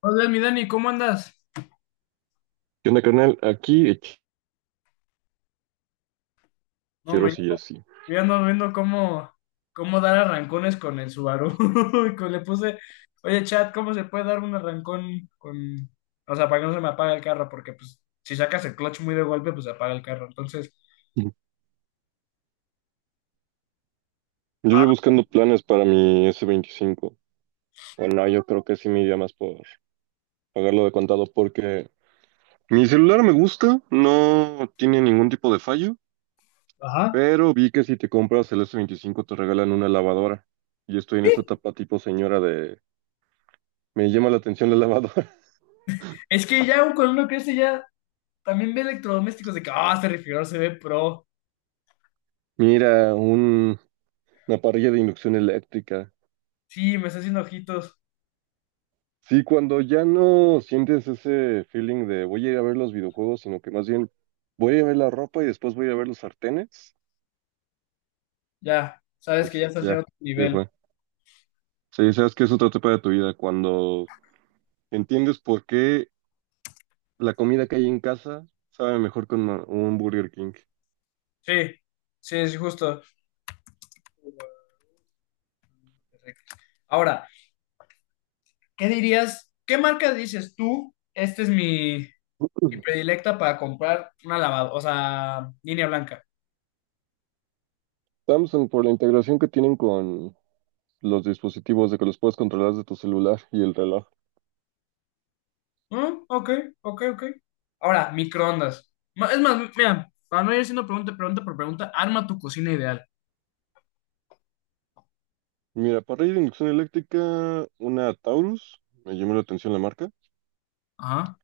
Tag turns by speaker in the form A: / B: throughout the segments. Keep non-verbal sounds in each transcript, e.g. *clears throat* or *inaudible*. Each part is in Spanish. A: Hola, mi Dani, ¿cómo andas?
B: ¿Qué onda, carnal? Aquí
A: No,
B: quiero
A: me
B: seguir así.
A: ya ando viendo cómo dar arrancones con el Subaru. *laughs* Le puse, oye, chat, ¿cómo se puede dar un arrancón o sea, para que no se me apague el carro? Porque, pues, si sacas el clutch muy de golpe, pues se apaga el carro.
B: *laughs* Yo
A: Ah,
B: llevo buscando planes para mi S25. Bueno, yo creo que sí me iría más por pagarlo de contado porque mi celular me gusta, no tiene ningún tipo de fallo,
A: ajá.
B: pero vi que si te compras el S25 te regalan una lavadora. Y estoy en esa etapa tipo señora de... Me llama la atención la lavadora.
A: Es que ya cuando uno crece, ya también ve electrodomésticos de que, este refrigerador se ve pro.
B: *laughs* Mira, una parrilla de inducción eléctrica.
A: Sí, me está haciendo ojitos.
B: Sí, cuando ya no sientes ese feeling de voy a ir a ver los videojuegos, sino que más bien voy a ir a ver la ropa y después voy a ir a ver los sartenes,
A: Ya, sabes que
B: pues
A: ya estás en
B: ya,
A: otro
B: ya
A: nivel.
B: fue. Sí, sabes que es otra etapa de tu vida, cuando entiendes por qué la comida que hay en casa sabe mejor con un Burger King.
A: Sí, sí, es justo. Ahora, ¿qué dirías? ¿Qué marca dices tú? Esta es mi predilecta para comprar una lavadora, o sea, línea blanca.
B: Samsung, por la integración que tienen con los dispositivos de que los puedes controlar desde tu celular y el reloj.
A: Ah, ok, ok. Ahora, microondas. Es más, mira, para no ir haciendo pregunta, pregunta por pregunta, arma tu cocina ideal.
B: Mira, parrilla de inducción eléctrica, una Taurus, me llamó la atención la marca.
A: Ajá,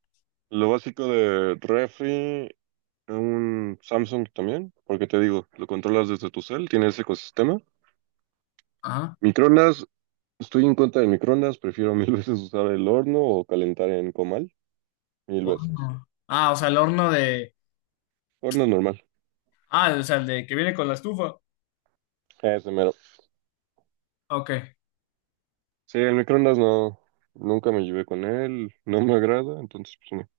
B: Lo básico de refri, un Samsung también, porque te digo, lo controlas desde tu cel, tiene ese ecosistema.
A: ajá.
B: Microondas, estoy en contra de microondas, prefiero mil *laughs* veces usar el horno o calentar en comal, mil veces.
A: Horno. Ah, o sea, el horno de.
B: Horno normal,
A: Ah, o sea, el de que viene con la estufa.
B: ese mero.
A: Ok.
B: Sí, el microondas no, nunca me llevé con él, no me agrada, entonces pues no.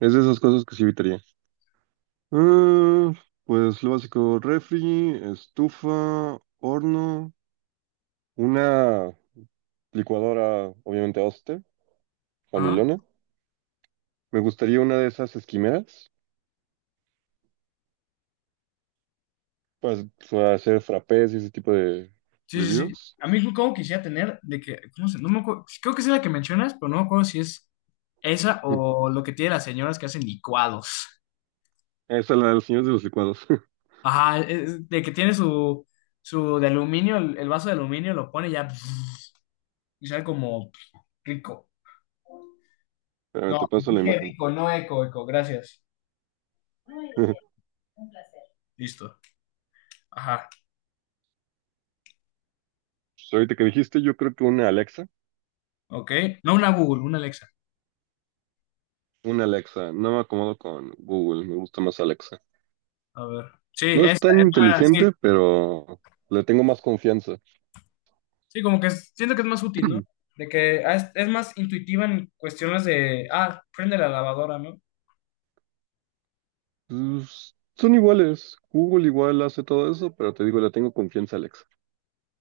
B: Es de esas cosas que sí evitaría. Ah, pues lo básico, refri, estufa, horno, una licuadora, obviamente,
A: Ajá.
B: familona. Me gustaría una de esas esquimeras pues, para hacer frappés y ese tipo de
A: Sí.
B: bebidas.
A: A mí como quisiera tener de que, no me acuerdo, creo que es la que mencionas, pero no me acuerdo si es esa
B: *clears throat* Mm.
A: o lo que tiene las señoras que hacen licuados.
B: Esa es la de los señores de los licuados. *laughs*
A: Ajá, de que tiene su de aluminio, el vaso de aluminio, lo pone y ya *laughs* y sabe como rico.
B: Espérame,
A: No,
B: te paso la
A: dije
B: imagen.
A: rico, no eco, eco, gracias.
B: *laughs*
A: Listo. Ajá,
B: Pues, ahorita que dijiste, yo creo que una Alexa.
A: ok. No una Google, una Alexa.
B: Una Alexa. No me acomodo con Google. Me gusta más Alexa.
A: A ver. Sí,
B: No es
A: esa,
B: tan
A: esa, sí.
B: inteligente, pero le tengo más confianza.
A: Siento que es más útil, ¿no?
B: *clears throat*
A: De que es más intuitiva en cuestiones de, prende la lavadora, ¿no?
B: Pues, son iguales. Google igual hace todo eso, pero te digo, le tengo confianza a Alexa.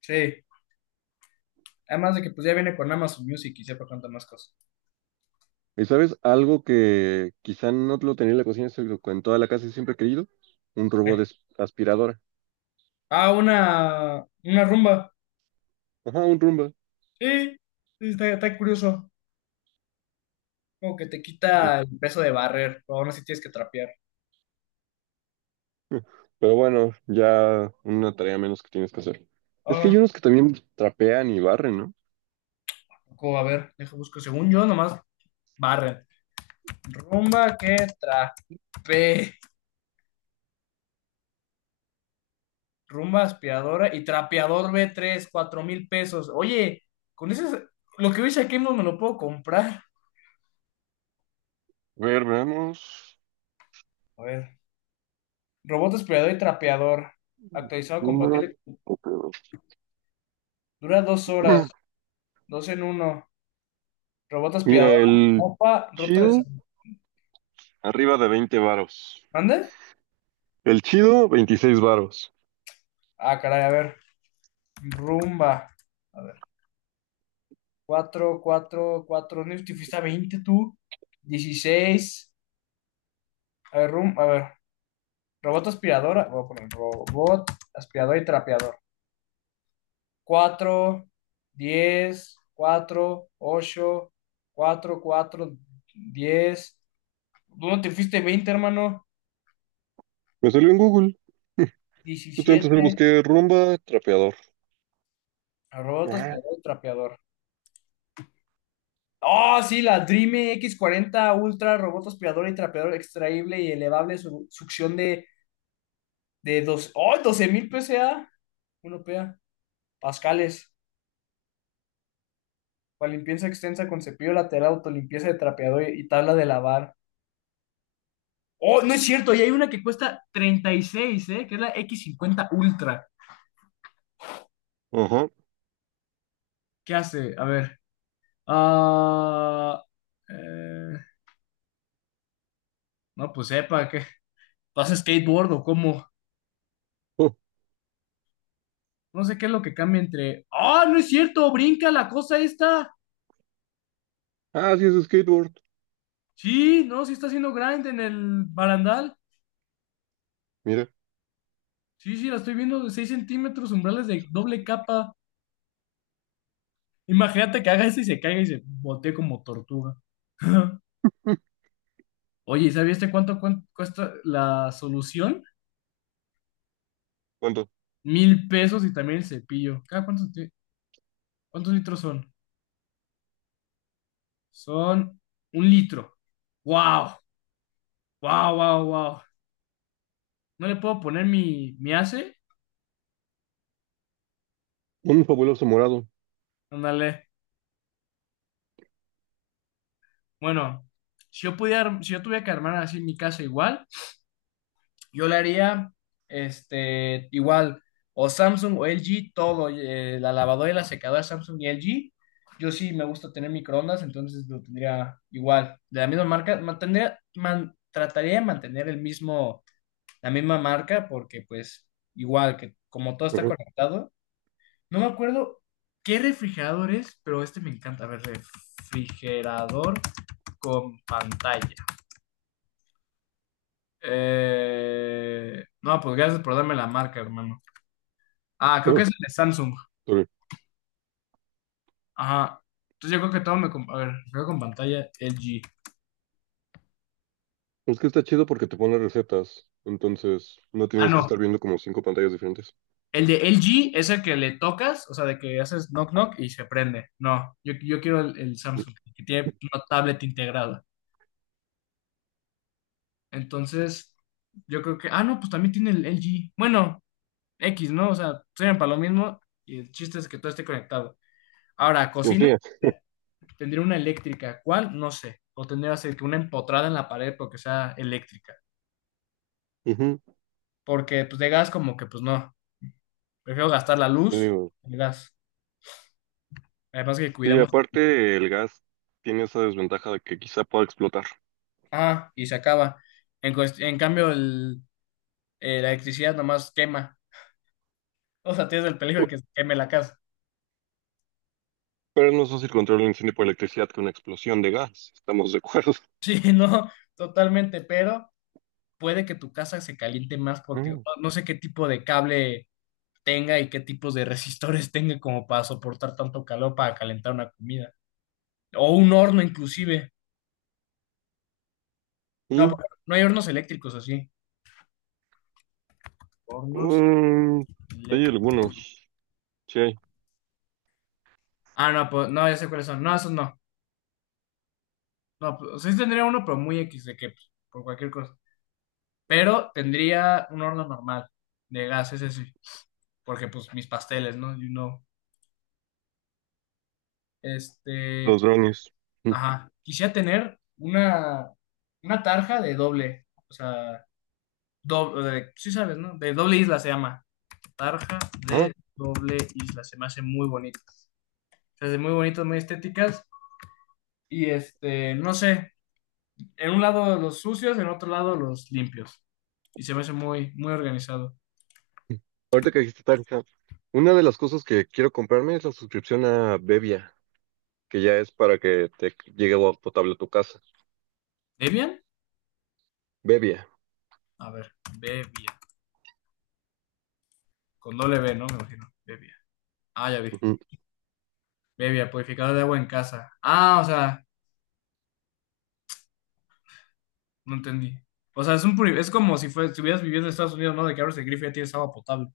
A: Sí. Además de que pues ya viene con Amazon Music y sepa cuántas más cosas.
B: ¿Y sabes algo que quizá no lo tenía en la cocina, sino que en toda la casa siempre he querido? Un robot
A: Sí.
B: de aspiradora.
A: Ah, una rumba.
B: Ajá, un Roomba.
A: Sí, sí, está curioso. Como que te
B: Sí.
A: quita el peso de barrer, pero aún así tienes que trapear.
B: *laughs* Pero bueno, ya una tarea menos que tienes que hacer. Es que
A: Ah,
B: hay unos que también trapean y barren, ¿no?
A: cómo, a ver, dejo busco. Según yo, nomás barren. Rumba que trapea. Rumba aspiradora y trapeador b 3000 a 4000 pesos. Oye, con eso lo que veis aquí no me lo puedo comprar.
B: A ver, veamos.
A: A ver, robot aspirador y trapeador, actualizado compatible.
B: Número-
A: Dura 2 horas,
B: *clears throat*
A: dos en uno. Robot
B: Mira,
A: aspirador,
B: el
A: mopa, ruta de
B: chido,
A: sal-
B: arriba de 20 varos.
A: ¿Mande?
B: El chido, 26 varos.
A: Ah, caray, a ver. Rumba. A ver. Cuatro, cuatro, cuatro. ¿No te fuiste a 20 tú? 16. A ver, rum, a ver. Robot aspiradora. Voy a poner robot aspirador y trapeador. Cuatro, diez, cuatro, ocho, cuatro, cuatro, diez. ¿Dónde te fuiste 20, hermano?
B: Me salió en Google. Justamente solo
A: 17.
B: busqué rumba, trapeador.
A: Robot
B: Ah,
A: aspirador y trapeador. Oh, sí, la Dream x 40 Ultra, robot aspirador y trapeador extraíble y elevable, succión de dos, oh, 12000 PSA, uno PA, pascales, para limpieza extensa con cepillo lateral, autolimpieza de trapeador y tabla de lavar. Oh, no es cierto, y hay una que cuesta 36, ¿eh? Que es la x 50 Ultra.
B: ajá.
A: ¿Qué hace? A ver. Ah, eh, no, pues sepa, ¿qué? ¿Pasa a skateboard o cómo?
B: Oh,
A: No sé qué es lo que cambia entre. ¡Ah, no es cierto! ¡Brinca la cosa esta!
B: ah, sí, es skateboard.
A: Sí, no, sí está haciendo grind en el barandal.
B: Mira,
A: Sí, sí, la estoy viendo de 6 centímetros, umbrales de doble capa. Imagínate que haga eso y se caiga y se botee como tortuga. *laughs* Oye, ¿y ¿sabías este cuesta la solución?
B: cuánto.
A: 1000 pesos y también el cepillo. ¿Cuántos litros son? Son un litro. ¡Wow! ¡Wow, wow, wow! ¿No le puedo poner mi ACE?
B: Un fabuloso morado.
A: Ándale. Bueno, si yo tuviera que armar así mi casa igual, yo le haría este, igual, o Samsung o LG, todo, la lavadora y la secadora Samsung y LG. Yo sí me gusta tener microondas, entonces lo tendría igual, de la misma marca. Trataría de mantener el mismo, la misma marca, porque pues igual que como todo está
B: Ajá.
A: conectado, no me acuerdo qué refrigerador es, pero este me encanta. A ver, refrigerador con pantalla. No, pues gracias por darme la marca, hermano. Ah, creo
B: Ah,
A: que es el de Samsung.
B: ok.
A: Ajá. Entonces yo creo que todo me... a ver, creo con pantalla LG.
B: Es que está chido porque te pone recetas. Entonces, no
A: Ah,
B: tienes que
A: no.
B: estar viendo como cinco pantallas diferentes.
A: El de LG es el que le tocas, o sea, de que haces knock knock y se prende. No, yo quiero el Samsung, que tiene una tablet integrada. Entonces, yo creo que, ah, no, pues también tiene el LG. Bueno, X, ¿no? O sea, sirven para lo mismo y el chiste es que todo esté conectado. Ahora,
B: Y
A: cocina,
B: enfría.
A: tendría una eléctrica. ¿Cuál? No sé. O tendría así que una empotrada en la pared porque sea eléctrica.
B: Ujú,
A: Porque, pues, de gas como que, pues, no. Prefiero gastar la
B: te
A: luz,
B: digo.
A: el gas. Además que
B: Sí,
A: cuidamos,
B: aparte, el gas tiene esa desventaja de que quizá pueda explotar.
A: ah, y se acaba. En, en cambio, la electricidad nomás quema. O sea, tienes el peligro de que se queme la casa.
B: Pero es más fácil controlar un incendio por electricidad que una explosión de gas. Estamos de acuerdo.
A: *laughs* Sí, no, totalmente, pero puede que tu casa se caliente más porque
B: Mm.
A: no sé qué tipo de cable tenga y qué tipos de resistores *laughs* tenga como para soportar tanto calor para calentar una comida. O un horno inclusive. No,
B: Mm,
A: porque no hay hornos eléctricos así. Hornos
B: mm, sí, hay
A: eléctricos.
B: algunos. Sí hay.
A: Ah, no, pues no, ya sé cuáles son. No, esos no. No, pues, sí tendría uno, pero muy X de que pues, por cualquier cosa. Pero tendría un horno normal de gas, ese sí. Porque pues mis pasteles, ¿no? You know.
B: Los
A: Este,
B: drones. Mm.
A: ajá. Quisiera tener una tarja de doble. O sea, doble, sí sabes, ¿no? De doble isla se llama. Tarja
B: Ah,
A: de doble isla. Se me hace muy bonito. Se hace muy bonitas, muy estéticas. Y este, no sé. En un lado los sucios, en otro lado los limpios. Y se me hace muy, muy organizado.
B: ahorita que dijiste Tanjab, una de las cosas que quiero comprarme es la suscripción a Bebia, que ya es para que te llegue agua potable a tu casa.
A: ¿Debian?
B: Bebia.
A: A ver, Bebia. Con doble B, ¿no? Me imagino. Bebia. Ah, ya vi.
B: Ujú.
A: Bebia, purificador de agua en casa. Ah, o sea. No entendí. O sea, es como si fue, estuvieras viviendo en Estados Unidos, ¿no? De que abres el grifo y ya tienes agua potable.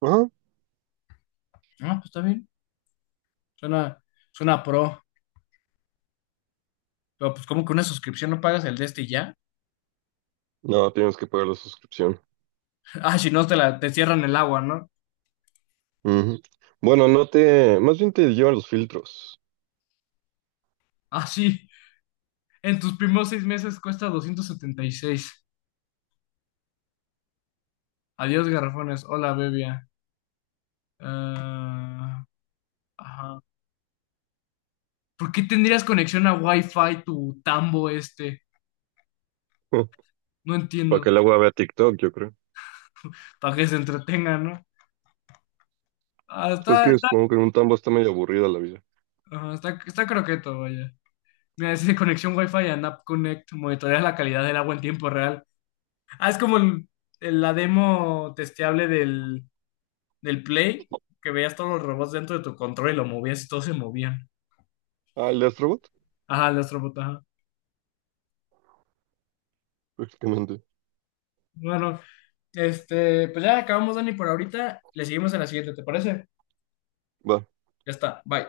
B: Ajá.
A: Ah, pues está bien. Suena, suena pro. Pero pues como que una suscripción no pagas el de este y ya.
B: No, tienes que pagar la suscripción.
A: *laughs* Ah, si no te la, te cierran el agua, ¿no?
B: Ujú. Bueno, no te, más bien te llevan los filtros.
A: Ah, sí. En tus primeros 6 meses cuesta 276. Adiós, garrafones. Hola, bebia. Ah, ajá. ¿Por qué tendrías conexión a Wi-Fi tu tambo este?
B: *laughs*
A: No
B: Para que
A: entiendo.
B: el agua vea TikTok, yo creo.
A: Para que se entretenga, ¿no? Ah,
B: Pues es
A: está,
B: que
A: está,
B: supongo que en un tambo está medio aburrida la vida.
A: ajá, está croqueto, vaya. Mira, es de conexión Wi-Fi and App Connect monitorea la calidad del agua en tiempo real. Ah, es como la demo testeable del Play, que veías todos los robots dentro de tu control y lo movías y todos se movían.
B: Ah, el de Astrobot,
A: Ajá, el Astrobot, ajá.
B: prácticamente.
A: Bueno, este, pues ya acabamos, Dani, por ahorita. Le seguimos en la siguiente, ¿te parece?
B: Va.
A: Ya está, bye.